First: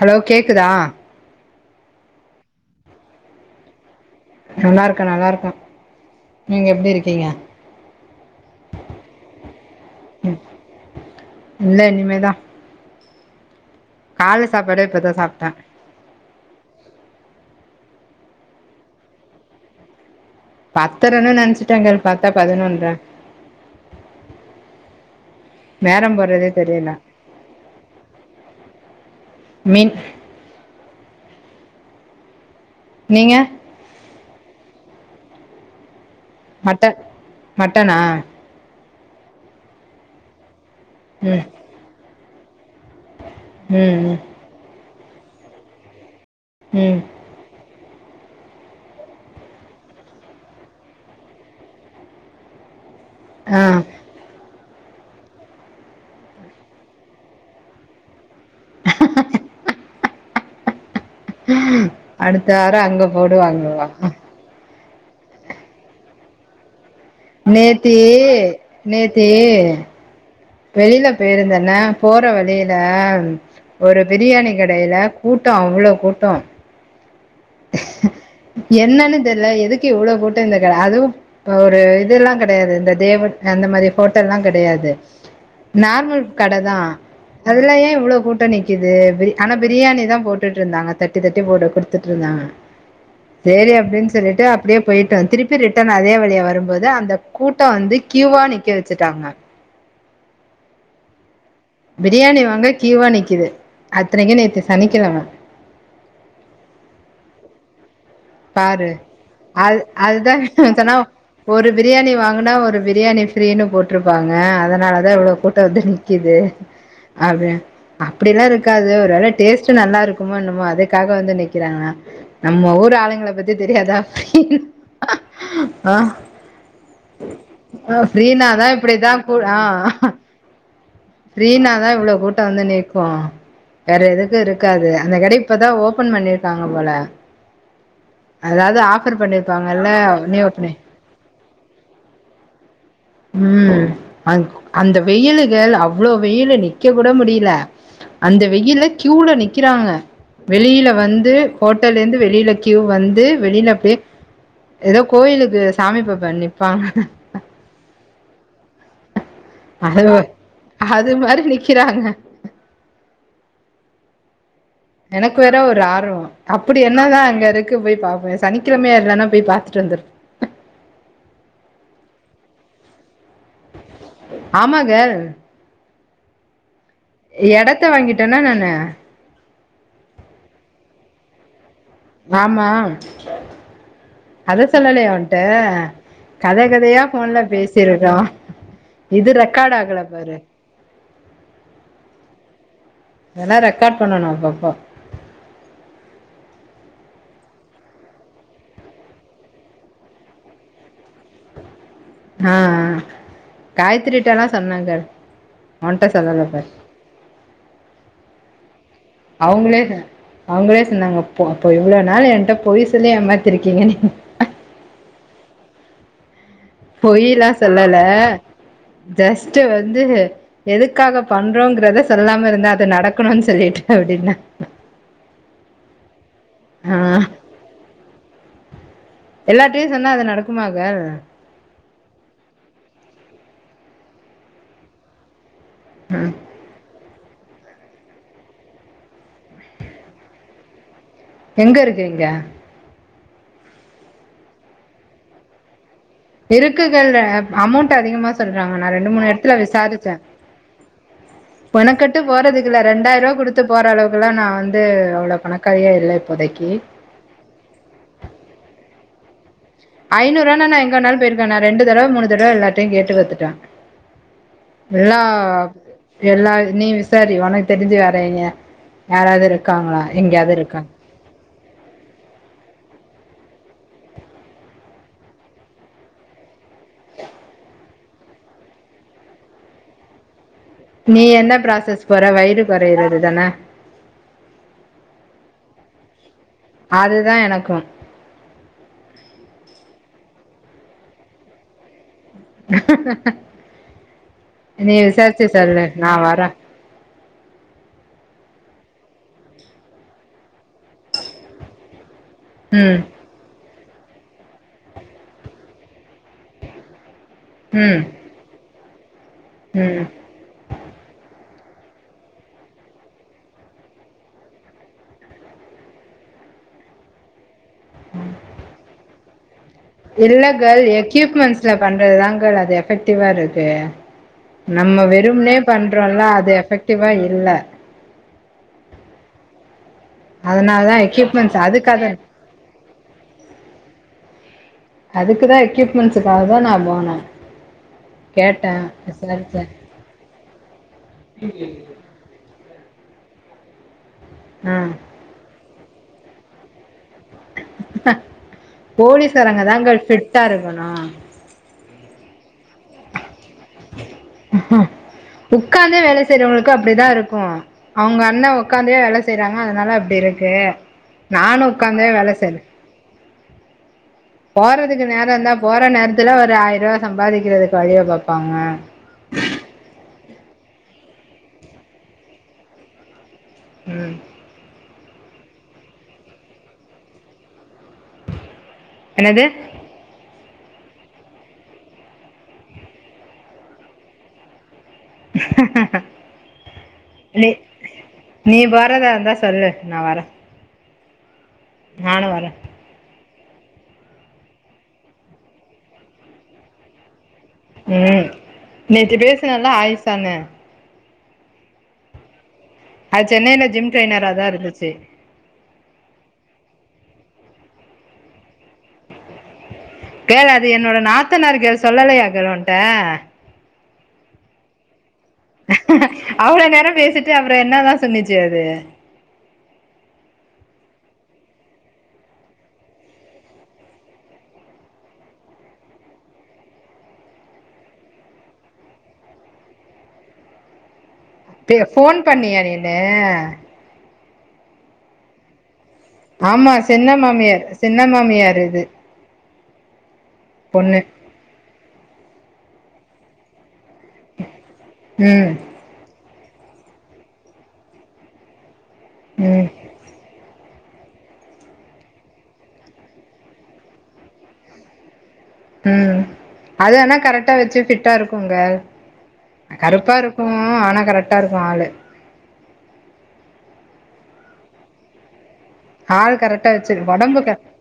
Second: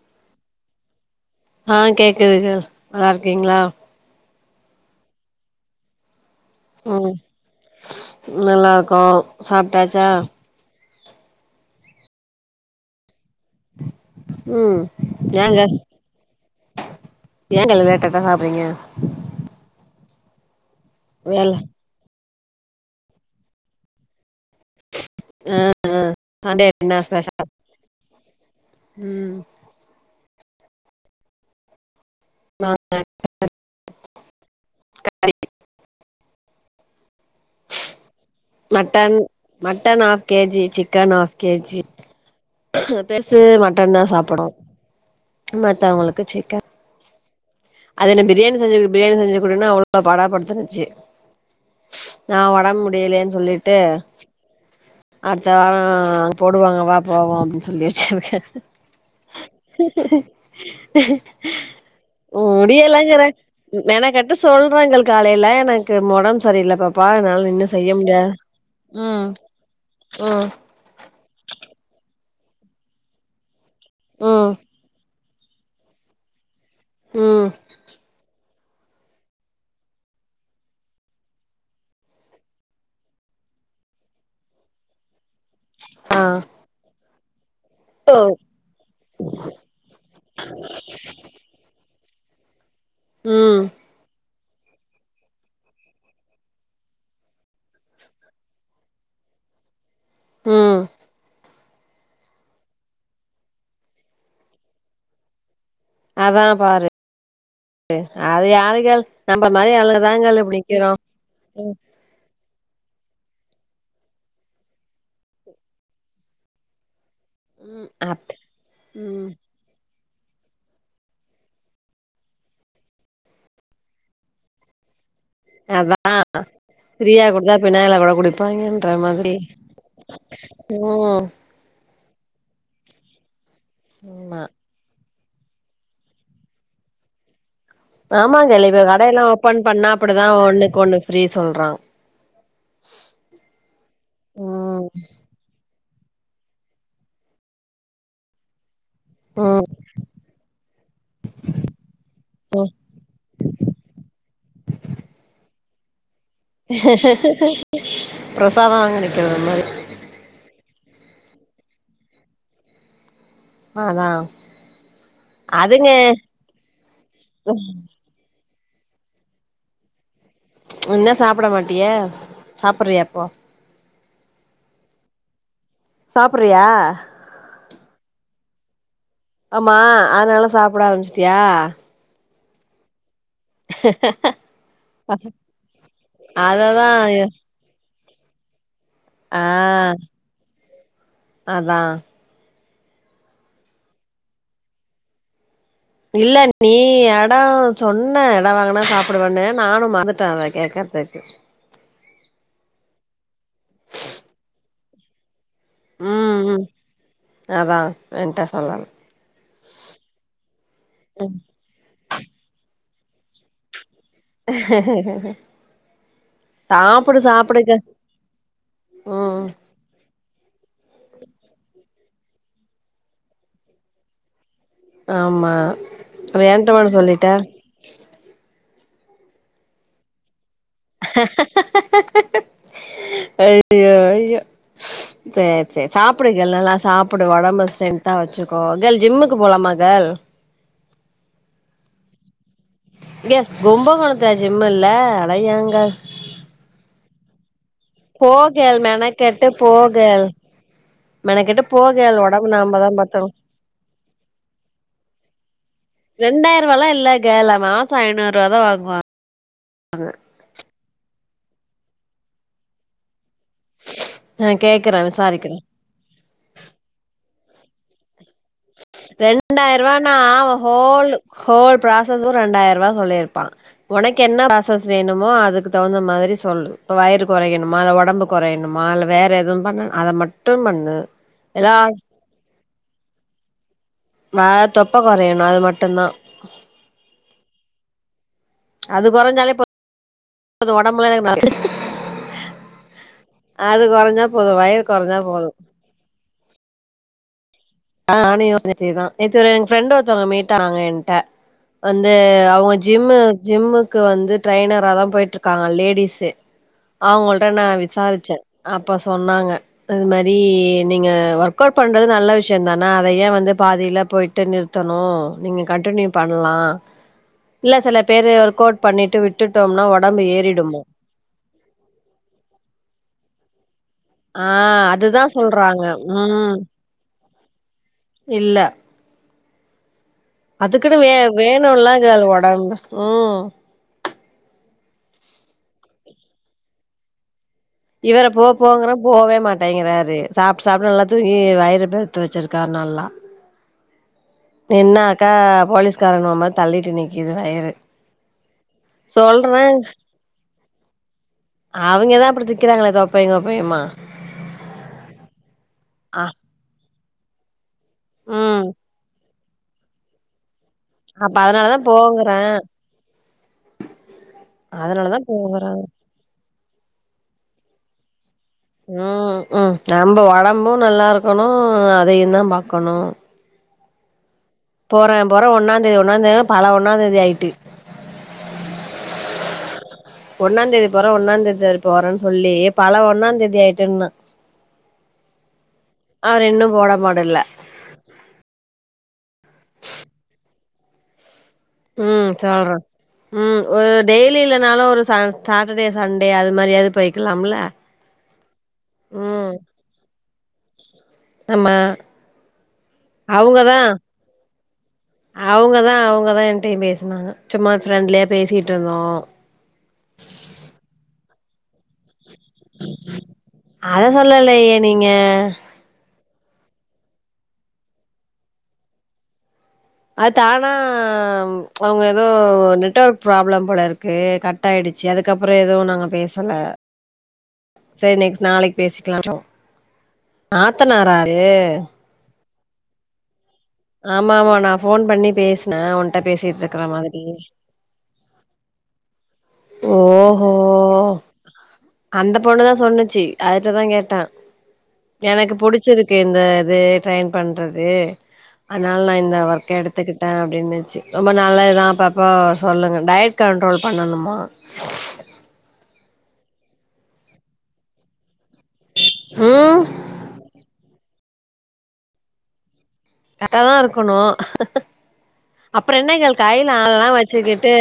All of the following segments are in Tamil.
ஹலோ கேக்குதா ஆ கேக்குதுங்க நல்லா இருக்கீங்களா நல்லா இருக்க நல்லா இருக்கோ ம் நல்லா இருக்கோ சாப்ட்டாச்சா ம் இல்ல இனிமேதா கால்ல ம் சாப்பாடே இப்பதா சாப்ட்டே ஏங்க ஏங்கழுத லேட்டா சாப்றீங்க பத்தரன்னு வேல நினைச்சட்டங்கள் பாத்தா பதினொன்ற ஆ ஆ நேரம் போறதே சண்டே தெரியல அப்டினா ஸ்பெஷல் ம் மீன் நீங்க நாங்க மட்ட மட்டனா mutton mutton half KG chicken half ம் கேஜி பெருசு ம் மட்டன்தா ம் சாப்பிடு மத்தவுங்களுக்கு சிக்கன் ம் அது என்ன பிரியாணி செஞ்சு குடு பிரியாணி செஞ்சு குடுன்னு அவ்ளோ படாப்படுத்துனுச்சு நா ஒடம்பு முடியலேன்னு ஆ சொல்லிட்டு அடுத்த வாரோ அங்க போடுவாங்க வா போவோ அப்டின்னு சொல்லி வச்சிருக்கே அடுத்த வார அங்க முடியலங்குறே போடுவாங்கவா மெனக்கட்டு சொல்றேங்கள் காலையில எனக்கு மொடம் சரியில்ல பாப்பா என்னால நின்னு செய்ய நேத்தி முடியா நேத்தி ம் வெளில போயிருந்தேன்னா போற வழியில ஒரு பிரியாணி ம் கடையில கூட்டோ அவ்ளோ கூட்டோ ம் என்னன்னு தெர்ல எதுக்கு இவ்ளோ கூட்டோ இந்த கட அதுவு ஒரு இதெல்லா கெடையாது இந்த தேவ அந்த மாரி ஹோட்டல்லா கெடையாது ஆ நார்மல் கடதா அதுல்ல ஏ இவ்ளோ ஓ கூட்டோ நிக்குது ஆனா பிரியாணிதா போட்டுட்டு இருந்தாங்க தட்டி தட்டி போட்டு ட்ருந்தாங்க ம் சேரி அப்டின்னு சொல்லிட்டு அப்டியே போயிட்டோ திருப்பி ரிட்டர்ன் அதே வழியா வரும்போது அந்த கூட்டோ வந்து க்யூவா நிக்க வெச்சுட்டாங்க ம் பிரியாணி வாங்க க்யூவா நிக்குது அத்தனைக்கு நேத்து சனிக்கிழம அதான் பாரு அது பாரு யாருகள் நம்ப மாரி அது அதுதா ஆளுங்கதாங்கள் இப்டி நிக்கிறோ சொன்னா ஒரு ம் பிரியாணி வாங்குனா ஒரு பிரியாணி ஃப்ரீனு போட்ருப்பாங்க அதுனாலதா இவ்வளோ கூட்டோ வந்து நிக்குது அதா ம் அப் அப்படில்லா இருக்காது ஒரு ம் வேள டேஸ்ட்டு நல்லா இரு க்குமோ என்னமோ அதுக்காக வந்து நிக்கிறாங்கா நம்ம ஊர் ஆளுங்கள பத்தி தெரியாதா ஆ அதா ஃப்ரீயா குடுத்தா ஃபினாயல கூட ஃப்ரீனாதா குடிப்பாங்கென்ற இப்டிதா கூ மாதிரி ஆ ம் ஃப்ரீனாதா இவ்ளோ கூட்டோ வந்து நீக்கு வேற எதுக்கு ஆமா இருக்காது அந்த கட இப்பதா ஓப்பன் பண்ணிருக்காங்க போல ஆமாங்கலி அதாவது ஆஃபர் கடையெல்லா ஓப்பன் பண்ணா பண்ணிருப்பாங்கல்ல அப்படிதா நியூ ஓப்பனு ஒண்ணுக்கு ஒண்ணு ஃப்ரீ சொல்றா ம் அ ம் அந்த வெயிலுகேள் அவ இவ்ளோ வெயில்ல நிக்க கூட முடில அந்த வெயில்ல க்யூல ம் நிக்குறாங்க வெளில வந்து ஹோட்டெல்லருந்து வெளில க்யூ வந்து வெளில பேய் ஏதோ கோயிலுக்கு சாமி பாப்ப நிப்பாங்க ப்ரசாதம் வாங்க நிக்குற மாரி அது அது மாரி நிக்கிறாங்க அதா எனக்கு வேற ஒரு அதுங்க ஆர்வ அப்புடி என்னதா அங்கருக்கு போய் பாப்பே சனிக்கிழமையா இல்லன்னா போய் பாத்தட்டு வந்துரு ஒன்னா சாப்பிட மாட்டியா சாப்புட்றியா இர ப்போ ஆமா கேர்ல் சாப்புட்றியா எடத்த வாங்கிட்டேனா நானு ஆமா அதனால சாப்ட ஆரம்பிச்சிட்டியா வாமா அத சொல்லலையா ஒன்ட கத அததா கதயா ஃபோன்ல பேசி றோ இது ஆ ரெக்கார்டு ஆகல பாரு அதா வேன்னா ரெக்கார்ட் பண்ணணும் அப்பப்போ இல்ல நீ எட சொன்ன எட வாங்கனா சாப்பிடுவண்ணு நானு மறந்துட்டே அத கேக்குறதுக்கு அ அ காய்த்றிட்டல்லா சொன்னாங்க ஒன்டா ம் ம் சொல்லலபார் அதா என்ட்ட சொல்லல அவுங்ளே அவுங்ளே சொன்னாங்க அப்போ அப்ப இவ்ளோ நாள் என்ட்ட பொய் ஏமாத்திருக்கீங்க நீ சாப்புடு பொய்லா சாப்புடுக்க சொல்லல ம் ஜஸ்டு வந்து எதுக்காக பண்றோங்றத சொல்லாம இருந்தே அது நடக்கணும்ன்னு சொல்லிட்டு அப்டின்னா ஆமா அப்ப ஏன்ட மட்டு சொல்லிட்ட எல்லார்டையு சொன்னா அது நடக்குமா கேர்ல் ஐயோ ஐயோ சேரி சேரி சாப்புடுங்க எல் நல்லா சாப் புடு ஒடம்ப ஸ்ட்ரென்த்தா வச்சுக்கோ கேர்ல் ஜிம்முக்கு போலாமா கேர்ல் எங்க இருக்கு இங்க இங்க கும்பகோணத்துல ஜிம் இல்ல அட ஏ கேர்ல் இருக்கு கேர்ல் அமௌண்ட் அதிகமா போ சொல்றாங்க கேர்ள் நா ரெண்டு மூணு மெனக்கெட்டு எடத்துல போ விசாரிச்சே கேர்ள் மெனக்கெட்டு போ பணக்கட்டு கேர்ள் ஒடம்பு போறதுக்குல்ல நாமதா ரெண்டாய்ருவா பாத்துக்கணு குடுத்து போற அளவுக்குலா நா வந்து அவ்ளோ பணக்காரி ரெண்டாய்ருவாலா இல்ல கேர்ல் மாச ஐநூரூவாதா வாங்குவாங் ஐநூருவா நா எங்க வேணாலு போயிருப்பே நா ரெண்டு தடவ மூணு தடவ எல்லத்தையு கேட்டு பாத்து நா கேக்குறே எல்லா விசாரிக்கிறே எல்லா நீ விசாரி ஒனக்கு தெரிஞ்சு வேற ரெண்டாய்ருவானா எங்கேயாவது இருக்காங்க ஹோல் ஹோல் ப்ராசஸும் ரெண்டாய்ருவா சொல்லிருப்பா ஒனக்கென்னா ப்ராசஸ் வேணுமோ அதுக்கு தவுந்த மாதிரி சொல்லு இப்ப வயிறு கொறைக்கணுமா இல்ல ஒடம்பு கொறையணுமா வேற எதுவு பண்ணனு அத மட் நீ என்ன ப்ராசஸ் போற வயிறு கொறையறது தானே வ தொப்ப கொறையணு அது மட்டும்தா அதுதான் எனக்கும் அது கொறைஞ்சாலே போதும் ஒடம்புல எனக்கு அது கொறைஞ்சா போது வயிறு நீ கொறைஞ்சா விசாரிச்சு போது சொல்லு நான் வரேன் அ நானு யோசிச்சே நேத்து இதா நேத்து எ ப்ரென்டு ஒருத்தவங்க மீட் ஆனாங்க எண்ட வந் து அவுங்க ம் ஜிம்மு ஜிம்முக்கு வந்து ட்ரெய்னராதா போய்ட்டுருக்காங்க லேடிஸு அவங்கள்ட்ட நா ம் விசாரிச்சே அப்ப சொன்னாங்க ம் இது மாரி நீங்க ஒர்க் அவுட் பண்றது நல்ல விஷ யம் தானா அத ஏ வந்து பாதில போய்ட்டு நிறுத்தணு நீங்க கண்டின்யூ பண்லா இல்ல சில பேரு ஒர்க் அவுட் பண்ணிட்டு விட் இல்ல கேல் எக்யூப்மெண்ட்ஸ்ல பண்றது தாங்கள் அது எஃபெக்டிவா இருக்கு ஆ நம்ம அதுதா வெறும்னே சொல்றாங்க பண்றோல அது ம் எஃபெக்டிவா இல்ல இல்ல அதனால அதுக்குன்னு தான் வே எக்யூப்மெண்ட்ஸ் வேணுல்லா அதுக்காக கேல் உடம்பு ம் அதுக்குதா எக்யூப்மெண்ட்ஸக்காக தா நா போனே இவர போ போங்கற போவே மாட்டேங்கிறாரு சாப்ட்டு சாப்ட்டு நல்லாத்தூங்கி வயிறபெருத்து வச்சிருக் க நல்லா ஆ நின்னாக்கா போலீஸ்காரனுவ மாரி தள்ளிட்டு நிக் சொல்றே போலீஸ்காரங்க தா கேல் ஃபிட்டா இருக்கணு அவைங்க தா அப்டி நிக்கிறாங்களே தொப்பைங் கொப்பைம்மா உட்காந்தே வேல ஆ செய்றவங்களுக்கு அப்டிதா இருக்கு அவங்க அண்ண ம் உக்காந்தே வேல செய்றாங்க அதனால அப்டி இருக்கு அப்ப நானு அதனாலதா உட்காந்தே வேலை போங்கறே செய்றே போறதுக்கு அதனாலதா நேர இருந்தா போங்கறே போற நேரத்துல ஒரு ஆயிரூவா சம்பாதிக்கிறதுக்கு வழிய பாப் ம் ம் நம்ம உடம்பும் நல்லா இருக்கணு அதையு தா பாக்கணு ம் போறே போறே ஒன்னாந் தேதி ஒன்னா தேதி பல ஒன்னா தேதி ஆயிட்டு என்னது ஒன்னா தேதி போறே ஒன்னாந்தேதி தேதி போறேன்னு சொல்லி பல ஒன்னா தேதி ஆயிட்டுன்னு அவரு இன்னு மாடல்ல நீ நீ போறத இருந்தா சொல்லு நா வரே நானு ம் வரே சொல்ற ம் ஒரு டெய்லி இல்லனாலு ஒரு ச சாட்டர்டே சண்டே அது மாரியாவது போய்க்கலாம்ல ம் நேத்து ம் பேசனல்லா ஆயிசான்னு ஆமா அது சென்னையல ஜிம் டிரெய்னர்ரா தா இருந்துச்சு அவங்கதா அவங்கதா என்டயு பேசுனாங்க சும்மா ஃப்ரெண்ட்லியா பேசிட் கேள் அது என்னோட நாத்தனார் கேள் சொல்லலையா கேள் உன்ட்ட அத சொல்லலையயே நீங்க அவ்ளோ நேர பேசிட்டு அப்ற என்னதா சொன்னிச்சு அது அது தானா அவங்க ஏதோ நெட்வொர்க் ப்ராப்ளம் போல இருக்கு கட் ஆயிடு ச்சு அதுக்கப்புற எதுவு நாங்க பேசல உஹ சரி நெக்ஸ்ட் நாளைக்கு பேசிக்கலா நாத்தனாரா அது போன் பண்ணியா நீனு ஆமா ஆமா நான் போன் பண்ணி பேஸ் ஆமா சின்ன மாமியார் சின்ன மா மியாருது ஓஹோ பொண்ணு அந்த பொண்ணு தா சொன்னுச்சு அதுட்ட தா கேட்டே ம் எனக்கு புடிச்சிருக்கு அந்த இது ட்ரெயின் பண்றது அதனால நா இந்த ம் ஒர்க்க எடுத்துக்கிட்டே அப்டின்னு ரொம்ப நல்லது தா அப்பப்போ சொல்லுங்கள் டயட் கண்ட்ரோல் பண்ணணுமா ம் அது வேனா கரெக்டா வச்சு ஃபிட்டா இருக்கு கு கேள் ம் கருப்பா இருக்கு ஆனா கரெக்டா இருக்கு ஆளு கரட்டாதா இருக்கணு அப்புற என்ன கேர்ள் ஆள் கையில கரெக்டா ஆலல்லா வச்சுக்கிட்டு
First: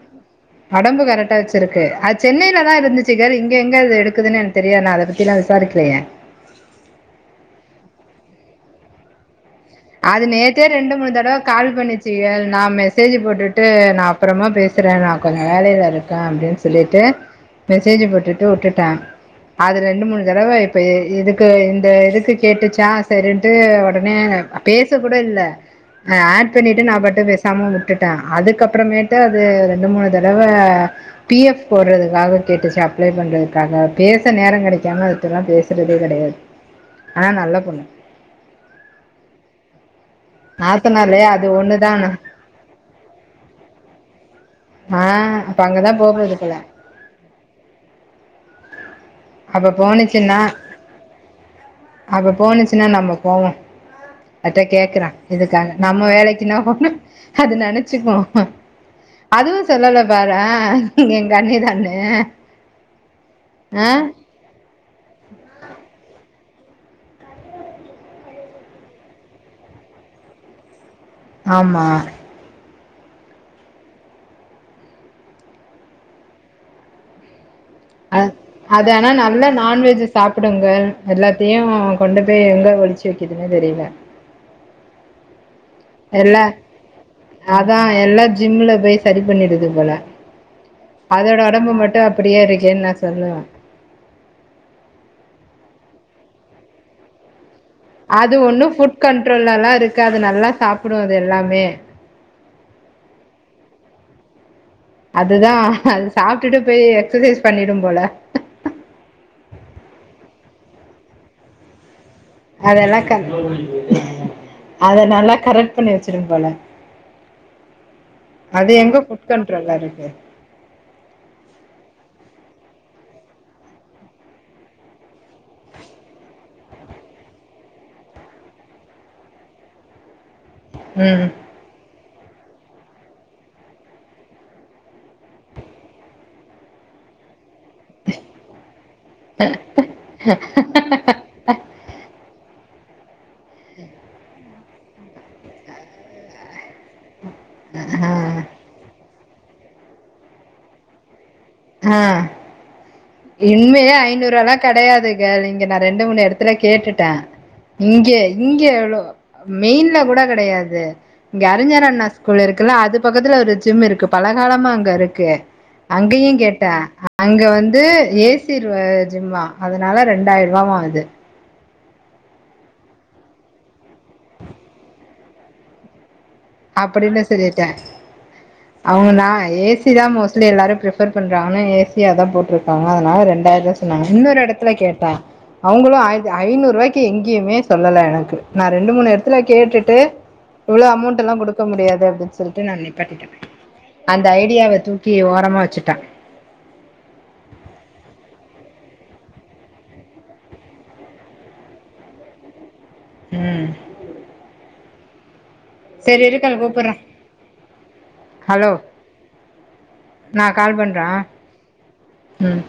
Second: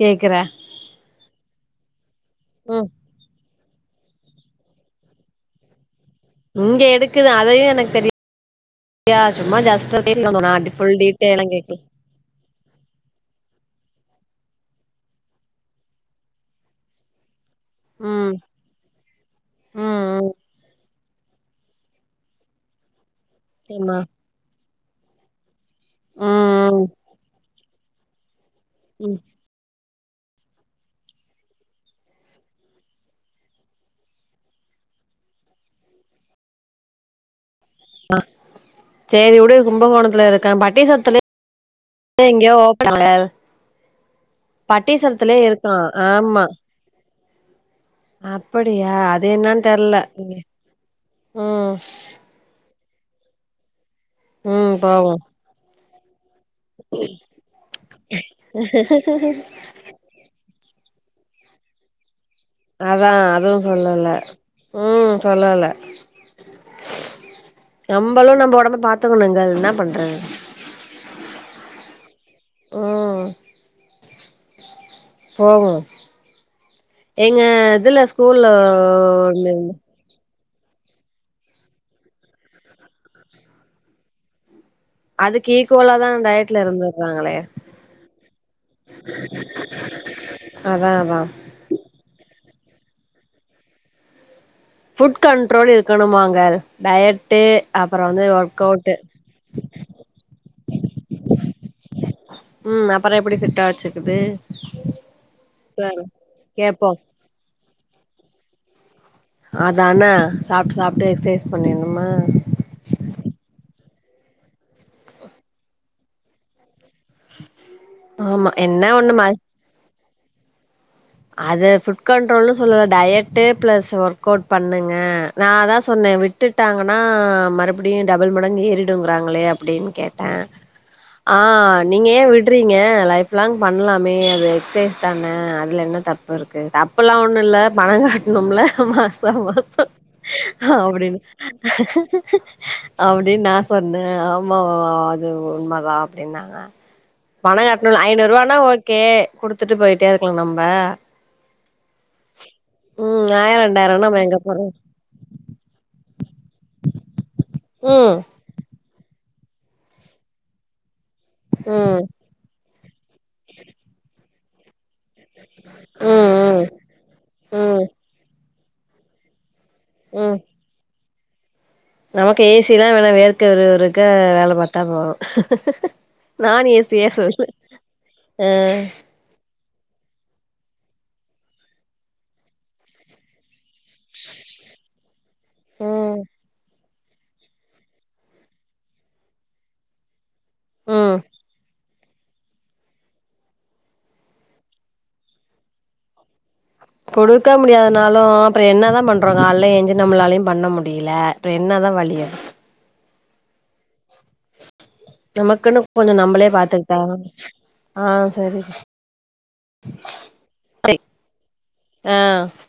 கேக்குற உடம்பு கரெக்டா வச்சிருக்கு அது சென்னையில தா ம் இருந்துச்சுக் கேள் இங்க இங்க எங்க இது எடுக்குதுன்னு என தெரியா ந அதை பத்தில்லா விசாரிக்கலையே இங்க எடுக்குது அதையு எனக்கு தெரியாது அது நேத்தே ரெண்டு மூணு தடவ கால் கேக்கல பண்ணிச்சு கேள் நான் மெசேஜ் போட்டுட்டு நா அப்றமா பேசுறேன் நான் கொஞ்சோ வேலையில இருக்க அப்டின்னு சொல்லிட்டு மெசேஜ் ம் போட்டுட்டு வுட்டுட்ட அது ம் ரெண்டு மூணு ம் தடவ இப்போ ஏ எதுக்கு இந்த இதுக்கு கேட்டுச்சா சரின்ட்டு ஆமா ஒடனே பேச கூட இல்ல ஆ ஆட் ம் பண்ணிட்டு நான் பாட்டுக்கு பேசாம வுட்டுட்ட ம் அதுக்கப்புறமேட்டு ம் அது ரெண்டு மூணு தடவ பி எஃப் போட்றதுக்காக கேட்டுச்சு அப்ளை பண்றதுக்காக பேச நேரம் கெடைக்காம அது ல்லாம் பேசுறதே கெடையாது ஆனா நல்ல பொண்ணு ஆ சேரி வுடு கும்பகோண ல இருக்க பட்டீஸ்வரத்துல நாத்தனார்லயே அது ஒண்ணுதா எங்கயோ ஓப்பன் லா ஆ பட்டீஸ்வரத்துலயே அப்ப இருக்கு அங்கதான் போகுது ஆமா போல அப்படியா அது என்னன்னு அப்ப தெர்ல போனுச்சுன்னா உம் சுனா நம்ம போவோம் அதுட்ட கேக்ற போவோ இதுக்காக நம்ம வேலைக்கு [unintelligible] அது நெனச்சுக்கு அதுவு சொல்லல பாரே எங்க அண்ணி தான அதான் அதுவு சொல்லல உம் சொல்லல நம்பளும் நம்ப ஒடம்ப பாரத்துக்கணுங்க என்ன பண்றது ஆமா ம் போவோ ஏங்க அ அது ஆனா நல்ல நான்வெஜ் சாப் பிடுங்க எல்லாத்தையும் கொண்டு போய் எங்க ஒழிச்சு வக்குதுன்னு தெரியல அதுக்கு ஈக்குவலா தா எல்லாம் டயட்ல இருந்துர்றாங்களே அதா எல்லாம் ஜிம்ல போய் சரி பண்ணிடுது போல அதா அதா அதோட ஒடம்பு மட்டும் அப்படியே இருக்கேன்னு நான் சொல்லுவேன் ஃபுட் கண்ட்ரோல் இருக்கணுமாங்க டயட்டு அப்புறோ வந்து அது ஒர்க் ஒண்ணு ஃபுட் அவுட்டு கண்ட்ரோல்ல எல்லாம் இருக்காது நல்லா சாப்டும் அது எல்லாமே உம் அப்ரோ எப்பிடி ஃபிட்டா வச்சிக்குது அதுதான் அது சாப்ட்டுட்டு போய் கேப்போ எக்சர்சைஸ் பண்ணிடும் போல அதான சாப்ட்டு சாப்ட்டு எக்சசைஸ் பண்ணிருணுமா அதெல்லா க அத நல்லா கரெக்ட் பண்ணி வச்சிரும் போல ஆமா அது என்ன எங்க ஒண்ணு ம ஃபுட் கண்ட்ரோல்ல இருக்கு அது ஃபுட் கண்ட்ரோல்ன்னு சொல்லல டயட்டு பிளஸ் ஒர்க் அவுட் பண்ணுங்க நான் அதா சொன்ன விட்டுட்டாங்கன்னா மறுபடியும் டபுள் மடங்கு ஏறிடுங்கிறாங்களே அப்பிடின் கெட் டா ம் ஆ நீங்க ஏ விடுறீங்க லைஃப் லாங் பண்ணலாமே அது எக்சசைஸ் தானே அதுல என்ன தப்பு இருக்கு தப்பல்லாம் ஒண்ணும் இல்ல பணம் கட்டணும்ல மாசம் மாசோ அப்டினு அப்டின்னு நா சொன்ன ஆமா அது உண்மதா அப்பிடின்னாங்க பணம் கட்டணும் ஆ ஐநூறு ரூவானா ஓகே குடுத்துட்டு போயிட்டே இருக்கலாம் நம்ப ஆ ம் ஆயிரோ இனிமேய ரெண்டாயிரோனா நம்ம ஐநூறு எங்க ரூவா எல்லாம் போறது கெடையாது கேள் இங்க நான் ரெண்டு மூணு எடத் த்துல கேட்டுட்ட ம் இங்கே இங்க ளோ மெயின்ல கூட கெடையாது இங்க அறிஞர் ம் அண்ணா ஸ்கூல் இருக்குல்ல அது பக்கத்துல ஒரு ஜிம் இருக்கு பல காலமா அங்க இருக் கு அங்கயும் ம் ம் கேட்ட அங்க வந்து ம் ஏசி ரு ஜிம்மா அதனால ம் ரெண்டாயிரூவா வாங்குது நமக்கு ஏ சிலாம் வேணா வேற்க விறுவிறுக்க வேல பாத்தா போதும் அப்பிடின்னு சொல்லிட்டேன் ஆ அவங்கனா ஏ சி தான் மோஸ்ட் ட்லி எல்லாரும் ப்ரிஃபர் பண்றாங்கன்னு ஏ சி யா தான் போட்டிருக்காங்க அதனால ரெண்டாயிர் ரூவா சொன்னாங்க இன்னொரு எடத்துல கேட்டே அவங்களும் ம் ஆயிது ஐநூரூவாய்க் கி எங்கேயுமே சொல்லல எனக்கு நான் ரெண்டு மூணு எடத்துல கேட்டுட்டு இவ்லோ அமௌண்ட் ம் டல்லா குடுக்க முடியாது வெச்சுருக நான் நிப்பாட்டிட்ட அந்த ஐடியாவ தூக்கி ஓரமா வச்சுட்ட கொடுக்க முடியாததுனாலும் அப்ரோ என்னதான் பண்றோங்க அல்ல எஞ்சு நம்மளாலையும் பண்ண முடியல அப்றம் என்ன தா வலிய ம் நமக்குனு கொஞ்ச சரி நம்மளே இருக்கேன் கூப்பிடுறேன் பாத்துக்கிட்டாதா ஆ சரி சிஸ் நா கால் பண்ற ஆ ம்